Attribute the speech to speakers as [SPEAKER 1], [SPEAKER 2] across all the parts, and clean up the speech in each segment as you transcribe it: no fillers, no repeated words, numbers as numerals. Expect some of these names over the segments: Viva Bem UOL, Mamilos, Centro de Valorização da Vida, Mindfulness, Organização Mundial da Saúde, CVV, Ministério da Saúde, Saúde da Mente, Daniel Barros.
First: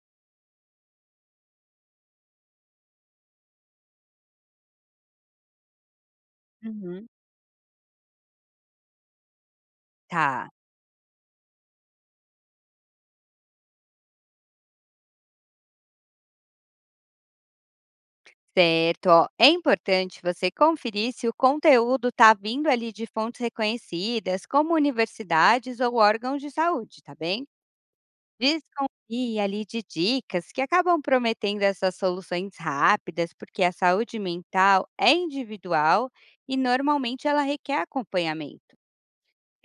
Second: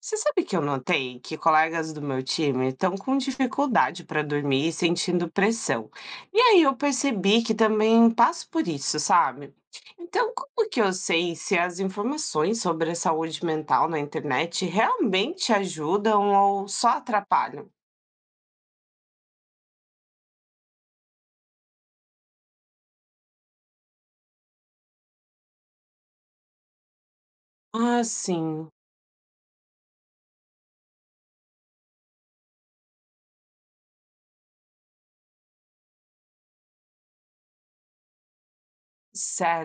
[SPEAKER 1] Você sabe que eu notei que colegas do meu time estão com dificuldade para dormir e sentindo pressão. E aí eu
[SPEAKER 2] Uhum.
[SPEAKER 1] percebi que também passo por isso, sabe? Então,
[SPEAKER 2] Tá,
[SPEAKER 1] como que eu sei se as informações sobre a saúde mental na internet realmente ajudam ou só atrapalham?
[SPEAKER 2] certo. Ó, é importante você conferir se o conteúdo está vindo ali de fontes reconhecidas, como universidades ou órgãos de saúde, tá bem?
[SPEAKER 1] Ah, sim,
[SPEAKER 2] Desconfie ali de dicas que acabam prometendo essas soluções rápidas, porque a saúde mental é individual e normalmente ela requer acompanhamento.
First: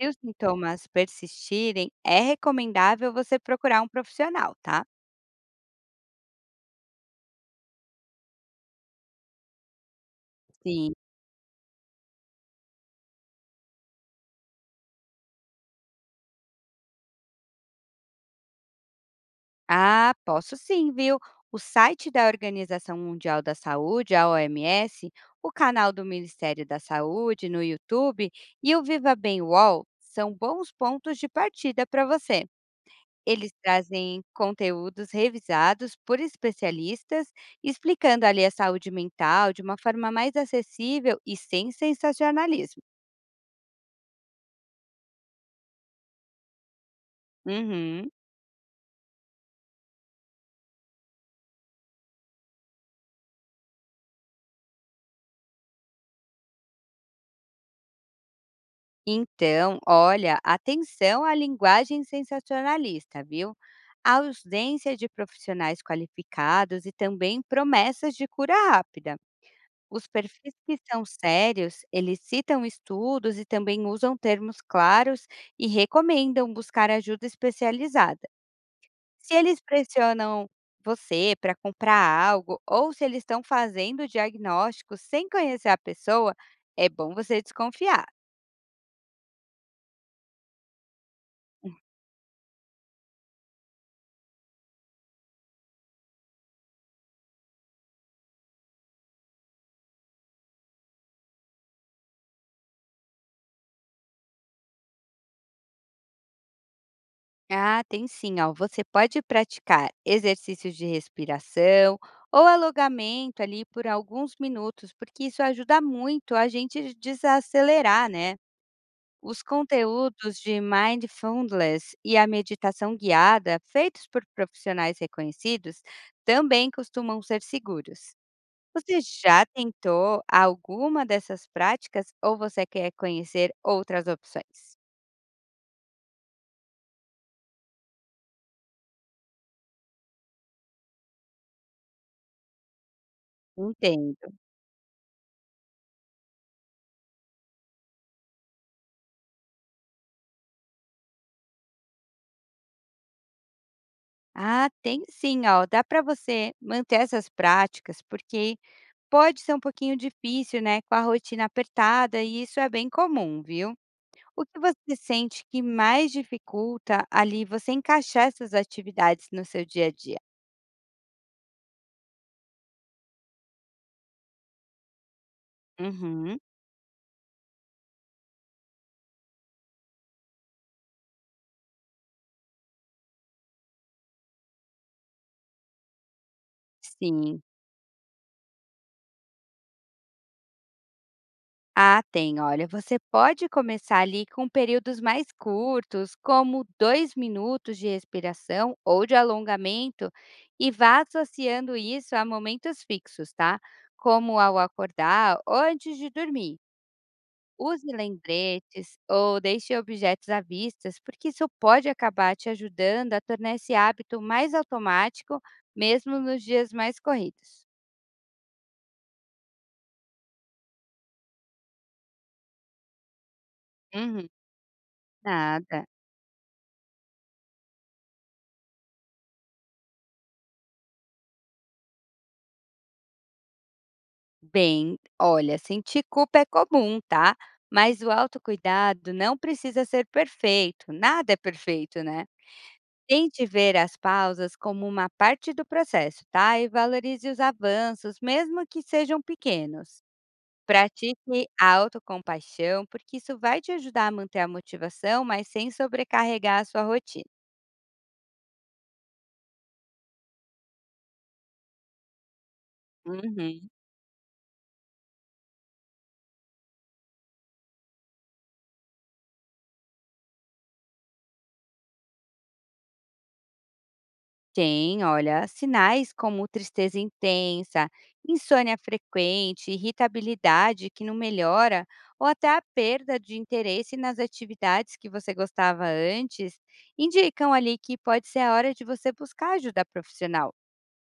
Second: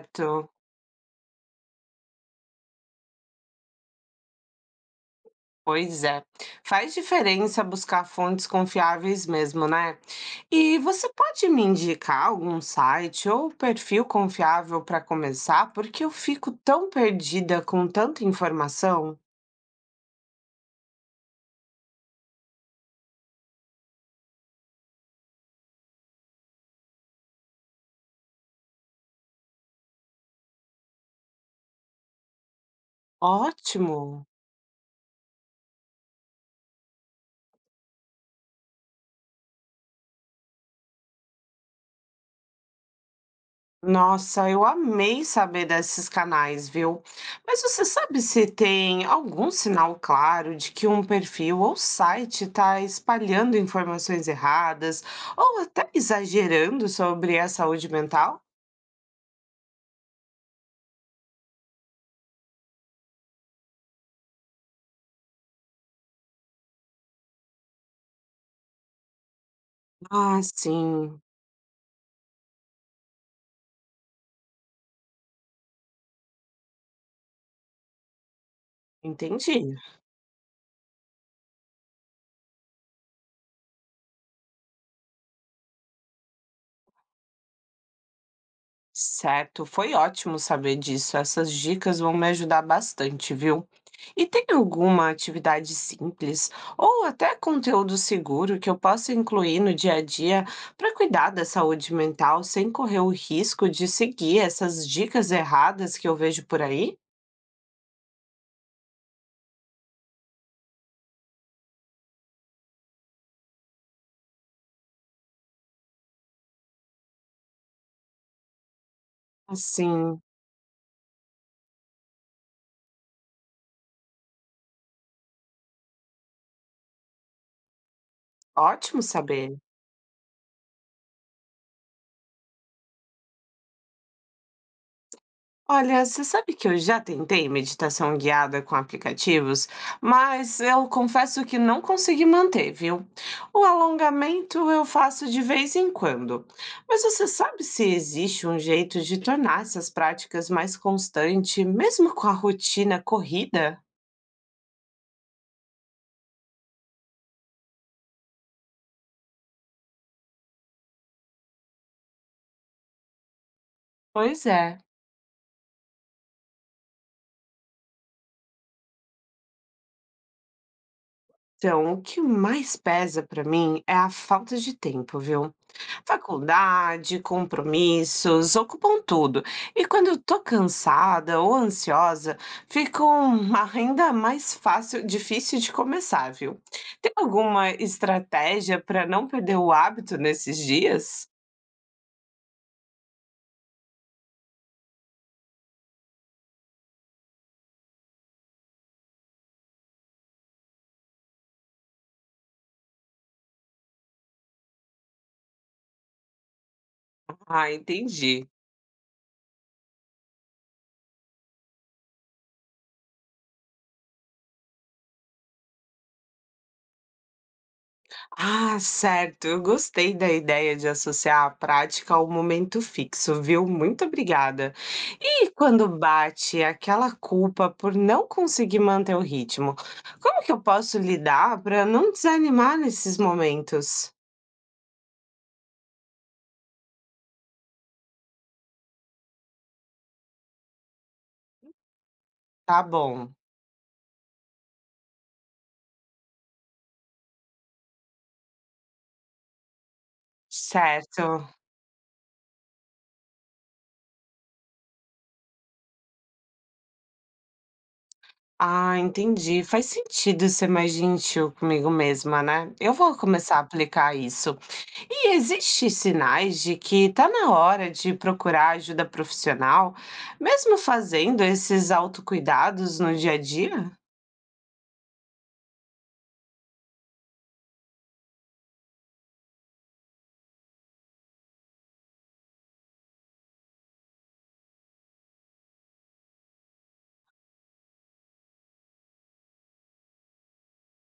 [SPEAKER 2] Se os sintomas persistirem, é recomendável você procurar um profissional, tá?
[SPEAKER 1] Pois é. Faz diferença buscar fontes confiáveis mesmo, né? E
[SPEAKER 2] Sim.
[SPEAKER 1] você pode me indicar algum site ou perfil confiável para começar? Porque eu fico tão perdida com tanta informação.
[SPEAKER 2] Ah, posso sim, viu? O site da Organização Mundial da Saúde, a OMS, o canal do Ministério da Saúde no YouTube e o Viva Bem UOL são bons pontos de partida para você. Eles trazem
[SPEAKER 1] Ótimo!
[SPEAKER 2] conteúdos revisados por especialistas, explicando ali a saúde mental de uma forma mais acessível e sem sensacionalismo.
[SPEAKER 1] Nossa, eu amei saber desses canais, viu? Mas você
[SPEAKER 2] Uhum.
[SPEAKER 1] sabe se tem algum sinal claro de que um perfil ou site está espalhando informações erradas ou até exagerando sobre a saúde mental?
[SPEAKER 2] Então, olha, atenção à linguagem sensacionalista, viu? A ausência de profissionais qualificados e também promessas de cura rápida. Os
[SPEAKER 1] Ah,
[SPEAKER 2] perfis que são
[SPEAKER 1] sim,
[SPEAKER 2] sérios, eles citam estudos e também usam termos claros e recomendam buscar ajuda especializada. Se
[SPEAKER 1] entendi.
[SPEAKER 2] eles pressionam você para comprar algo ou se eles estão fazendo diagnóstico sem conhecer a pessoa, é bom você desconfiar.
[SPEAKER 1] Certo, foi ótimo saber disso. Essas dicas vão me ajudar bastante, viu? E tem alguma atividade simples ou até conteúdo seguro que eu possa incluir no dia a dia para cuidar da saúde mental sem correr o risco de seguir essas dicas erradas que eu vejo por aí?
[SPEAKER 2] Ah, tem sim, ó. Você pode praticar exercícios de respiração ou alongamento ali por alguns minutos, porque isso ajuda muito a gente desacelerar, né? Os
[SPEAKER 1] Assim,
[SPEAKER 2] conteúdos de Mindfulness e a meditação guiada, feitos por profissionais reconhecidos, também costumam ser seguros. Você
[SPEAKER 1] ótimo
[SPEAKER 2] já
[SPEAKER 1] saber.
[SPEAKER 2] tentou alguma dessas práticas ou você quer conhecer outras opções?
[SPEAKER 1] Olha, você sabe que eu já tentei meditação guiada com aplicativos, mas eu confesso que não consegui manter, viu? O
[SPEAKER 2] Entendo.
[SPEAKER 1] alongamento eu faço de vez em quando. Mas você sabe se existe um jeito de tornar essas práticas mais constante, mesmo com a rotina corrida?
[SPEAKER 2] Ah, tem sim, ó. Dá para você manter essas práticas, porque pode ser um pouquinho difícil, né, com a rotina apertada, e isso é bem comum, viu? O
[SPEAKER 1] Pois
[SPEAKER 2] que
[SPEAKER 1] é.
[SPEAKER 2] você sente que mais dificulta ali você encaixar essas atividades no seu dia a dia?
[SPEAKER 1] Então, o que mais pesa para mim é a falta de tempo, viu?
[SPEAKER 2] Uhum,
[SPEAKER 1] Faculdade, compromissos, ocupam tudo. E quando eu tô cansada ou ansiosa, fica uma ainda mais fácil, difícil de começar, viu? Tem
[SPEAKER 2] sim.
[SPEAKER 1] alguma estratégia para não perder o hábito nesses dias?
[SPEAKER 2] Ah, tem. Olha, você pode começar ali com períodos mais curtos, como 2 minutos de respiração ou de alongamento, e vá associando isso a momentos fixos, tá? Como ao acordar ou antes de dormir.
[SPEAKER 1] Ah,
[SPEAKER 2] Use
[SPEAKER 1] entendi.
[SPEAKER 2] lembretes ou deixe objetos à vista, porque isso pode acabar te ajudando a tornar esse hábito mais automático, mesmo nos dias mais corridos.
[SPEAKER 1] Ah, certo. Eu gostei da ideia de associar a prática ao momento fixo, viu? Muito
[SPEAKER 2] Uhum.
[SPEAKER 1] obrigada. E
[SPEAKER 2] Nada.
[SPEAKER 1] quando bate aquela culpa por não conseguir manter o ritmo, como que eu posso lidar para não desanimar nesses momentos?
[SPEAKER 2] Bem, olha, sentir culpa é comum, tá? Mas o autocuidado não precisa ser perfeito, nada é perfeito, né?
[SPEAKER 1] Tá bom.
[SPEAKER 2] Tente ver as pausas como uma parte do processo, tá? E valorize os avanços, mesmo que sejam pequenos.
[SPEAKER 1] Certo.
[SPEAKER 2] Pratique a autocompaixão, porque isso vai te ajudar a manter a motivação, mas sem sobrecarregar a sua rotina.
[SPEAKER 1] Ah, entendi. Faz sentido ser mais gentil comigo mesma, né? Eu vou começar a
[SPEAKER 2] Uhum.
[SPEAKER 1] aplicar isso. E existem sinais de que está na hora de procurar ajuda profissional, mesmo fazendo esses autocuidados no dia a dia?
[SPEAKER 2] Tem, olha, sinais como tristeza intensa, insônia frequente, irritabilidade que não melhora, ou até a perda de interesse nas atividades que você gostava antes, indicam ali que pode ser a hora de você buscar ajuda profissional.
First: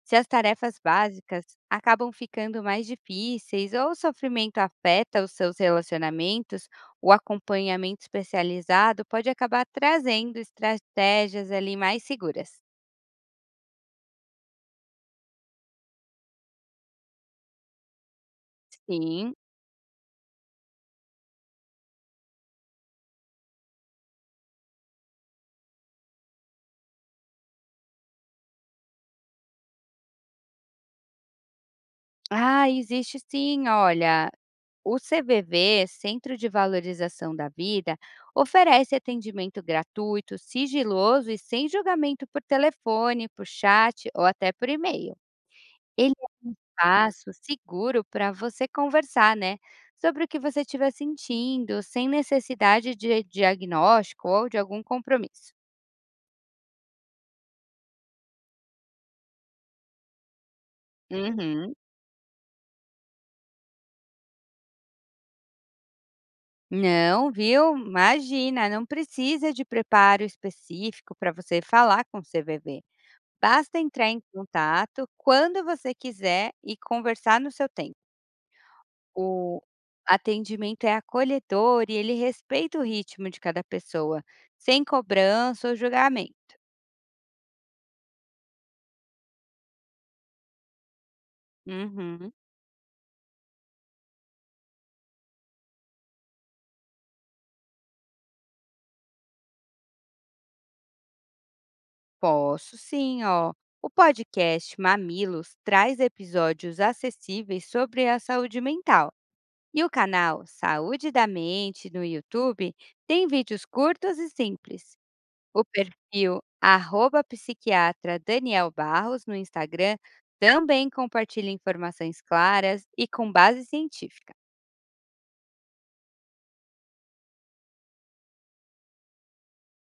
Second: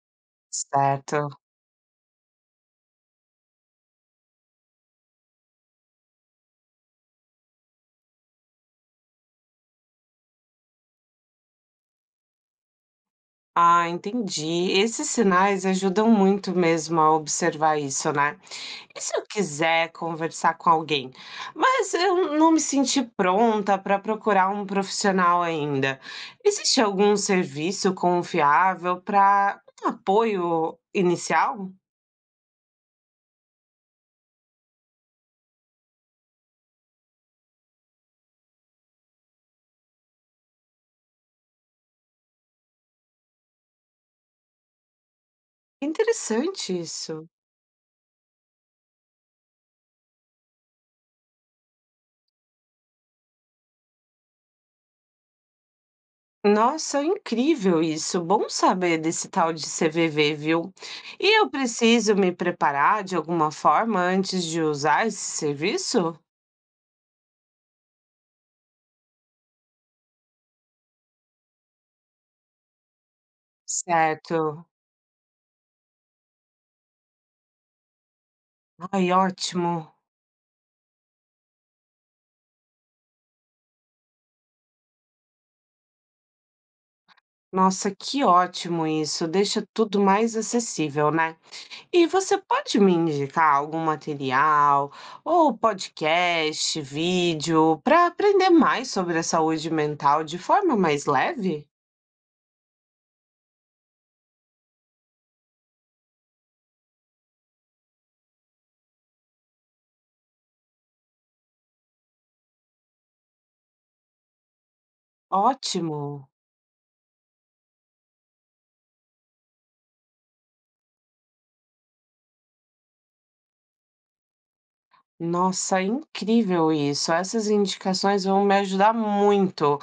[SPEAKER 2] Se as tarefas
[SPEAKER 1] Certo.
[SPEAKER 2] básicas acabam ficando mais difíceis ou o sofrimento afeta os seus relacionamentos, o acompanhamento especializado pode acabar trazendo estratégias ali mais seguras.
[SPEAKER 1] Ah, entendi. Esses sinais ajudam muito mesmo a observar isso, né? E se eu
[SPEAKER 2] Sim.
[SPEAKER 1] quiser conversar com alguém, mas eu não me senti pronta para procurar um profissional ainda, existe algum serviço confiável para um apoio inicial?
[SPEAKER 2] Ah, existe sim, olha. O CVV, Centro de Valorização da Vida, oferece atendimento gratuito, sigiloso e sem julgamento por telefone, por chat ou até por e-mail. Ele é um
[SPEAKER 1] Interessante isso.
[SPEAKER 2] espaço seguro para você conversar, né? Sobre o que você estiver sentindo, sem necessidade de diagnóstico ou de algum compromisso.
[SPEAKER 1] Nossa, incrível isso. Bom saber desse tal de CVV, viu? E eu
[SPEAKER 2] Uhum.
[SPEAKER 1] preciso me preparar de alguma forma antes de usar esse serviço?
[SPEAKER 2] Não, viu? Imagina, não precisa de preparo específico para você falar com o CVV. Basta entrar em
[SPEAKER 1] Certo.
[SPEAKER 2] contato quando você quiser e conversar no seu tempo.
[SPEAKER 1] Ai,
[SPEAKER 2] O
[SPEAKER 1] ótimo.
[SPEAKER 2] atendimento é acolhedor e ele respeita o ritmo de cada pessoa, sem cobrança ou julgamento.
[SPEAKER 1] Nossa, que ótimo isso. Deixa tudo mais acessível, né? E
[SPEAKER 2] Uhum,
[SPEAKER 1] você pode me indicar algum material, ou podcast, vídeo, para aprender mais sobre a saúde mental de forma mais leve?
[SPEAKER 2] posso sim, ó. O podcast Mamilos traz episódios acessíveis sobre a saúde mental. E o canal Saúde da Mente no YouTube tem vídeos curtos e simples. O
[SPEAKER 1] Ótimo.
[SPEAKER 2] perfil arroba psiquiatra Daniel Barros no Instagram também compartilha informações claras e com base científica.
[SPEAKER 1] Nossa, incrível isso. Essas indicações vão me ajudar muito.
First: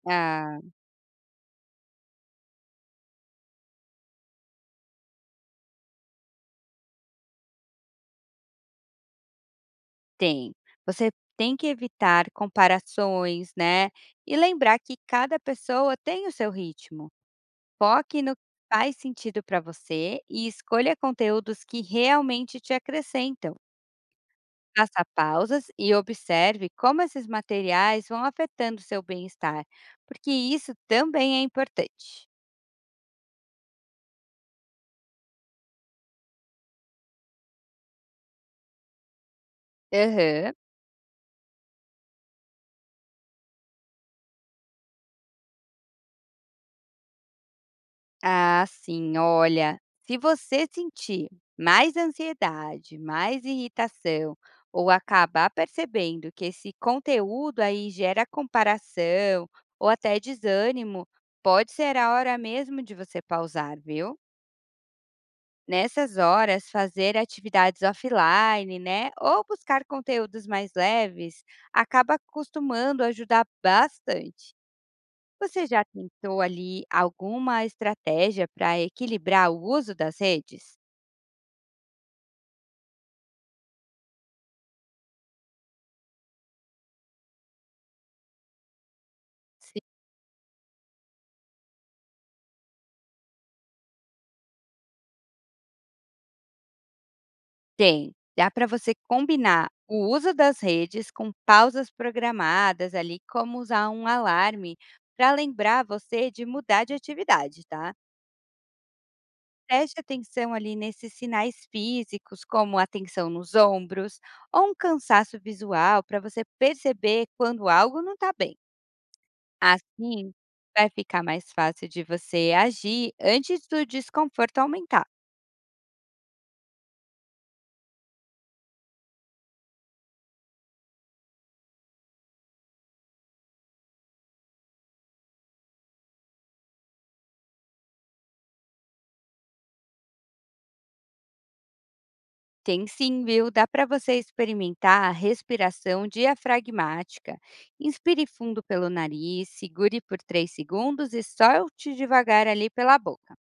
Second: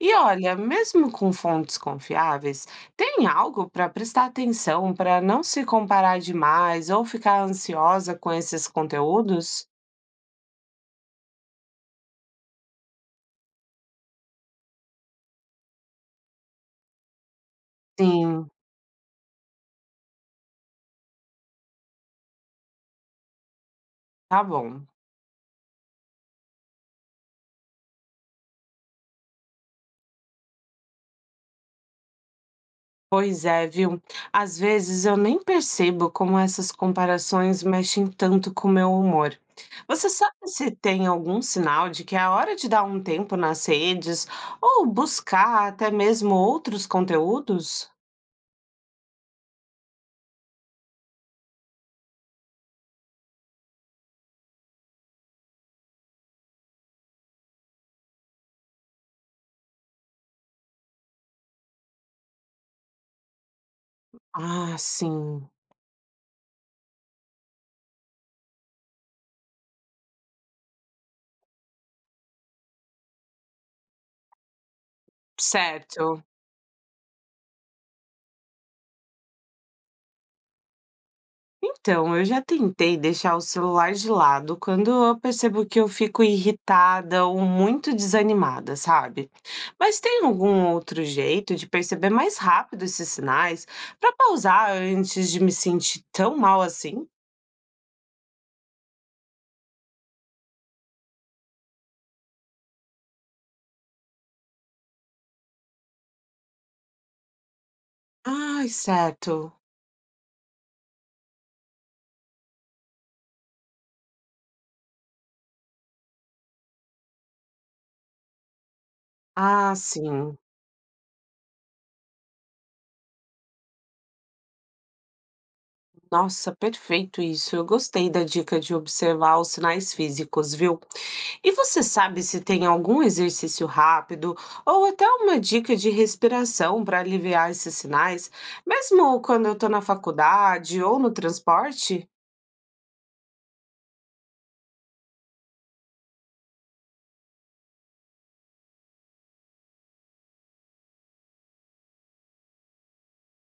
[SPEAKER 1] E olha,
[SPEAKER 2] Ah,
[SPEAKER 1] mesmo com fontes confiáveis, tem algo para prestar atenção, para não se comparar demais ou ficar ansiosa com esses conteúdos?
[SPEAKER 2] tem. Você tem que evitar comparações, né? E lembrar que cada pessoa tem o seu ritmo. Foque no que
[SPEAKER 1] Sim,
[SPEAKER 2] faz sentido para você e escolha conteúdos que realmente te acrescentam.
[SPEAKER 1] tá bom.
[SPEAKER 2] Faça pausas e observe como esses materiais vão afetando seu bem-estar, porque isso também é importante.
[SPEAKER 1] Pois é, viu? Às vezes eu nem percebo como essas comparações mexem tanto com o meu humor. Você sabe
[SPEAKER 2] Aham,
[SPEAKER 1] se tem algum sinal de que é a hora de dar um tempo nas redes ou buscar até mesmo outros conteúdos?
[SPEAKER 2] ah, sim, olha, se você sentir mais ansiedade, mais irritação, ou acabar percebendo que esse conteúdo aí gera comparação ou até desânimo, pode ser a hora mesmo de você pausar, viu?
[SPEAKER 1] Ah, sim,
[SPEAKER 2] Nessas horas, fazer atividades offline, né, ou buscar conteúdos mais leves, acaba costumando ajudar bastante. Você já
[SPEAKER 1] certo.
[SPEAKER 2] tentou ali alguma estratégia para equilibrar o uso das redes?
[SPEAKER 1] Então, eu já tentei deixar o celular de lado quando eu percebo que eu fico irritada ou muito desanimada, sabe?
[SPEAKER 2] Sim.
[SPEAKER 1] Mas tem algum outro jeito de perceber mais rápido esses sinais para pausar antes de me sentir tão mal assim?
[SPEAKER 2] Tem. Dá para você combinar o uso das redes com pausas programadas ali, como usar um alarme para lembrar você de mudar de atividade, tá?
[SPEAKER 1] Ai, certo.
[SPEAKER 2] Preste atenção ali nesses sinais físicos, como a tensão nos ombros ou um cansaço visual para você perceber quando algo não está bem.
[SPEAKER 1] Ah,
[SPEAKER 2] Assim,
[SPEAKER 1] sim.
[SPEAKER 2] vai ficar mais fácil de você agir antes do desconforto aumentar.
[SPEAKER 1] Nossa, perfeito isso. Eu gostei da dica de observar os sinais físicos, viu? E você sabe se tem algum exercício rápido ou até uma dica de respiração para aliviar esses sinais, mesmo quando eu estou na faculdade ou no transporte?
[SPEAKER 2] Tem sim, viu? Dá para você experimentar a respiração diafragmática. Inspire fundo pelo nariz, segure por 3 segundos e solte devagar ali pela boca,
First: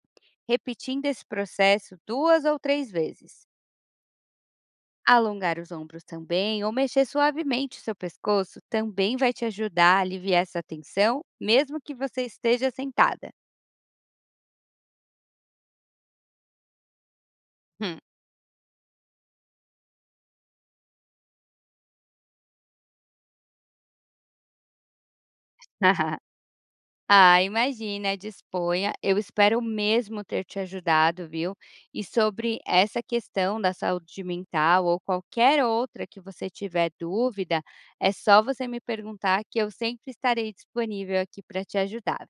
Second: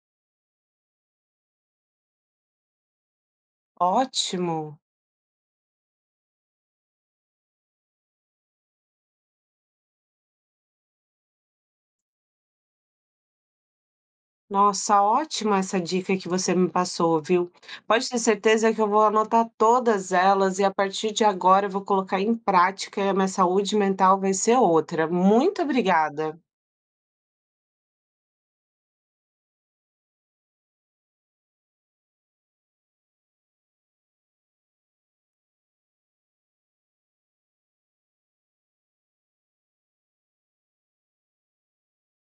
[SPEAKER 2] repetindo esse processo 2 ou 3 vezes.
[SPEAKER 1] Ótimo!
[SPEAKER 2] Alongar os ombros também ou mexer suavemente o seu pescoço também vai te ajudar a aliviar essa tensão, mesmo que você esteja sentada.
[SPEAKER 1] Nossa, ótima essa dica que você me passou, viu?
[SPEAKER 2] Hum.
[SPEAKER 1] Pode ter certeza que eu vou anotar todas elas e a partir de agora eu vou colocar em prática e a minha saúde mental vai ser outra. Muito obrigada.
[SPEAKER 2] Ah, imagina, disponha. Eu espero mesmo ter te ajudado, viu? E sobre essa questão da saúde mental ou qualquer outra que você tiver dúvida, é só você me perguntar que eu sempre estarei disponível aqui para te ajudar.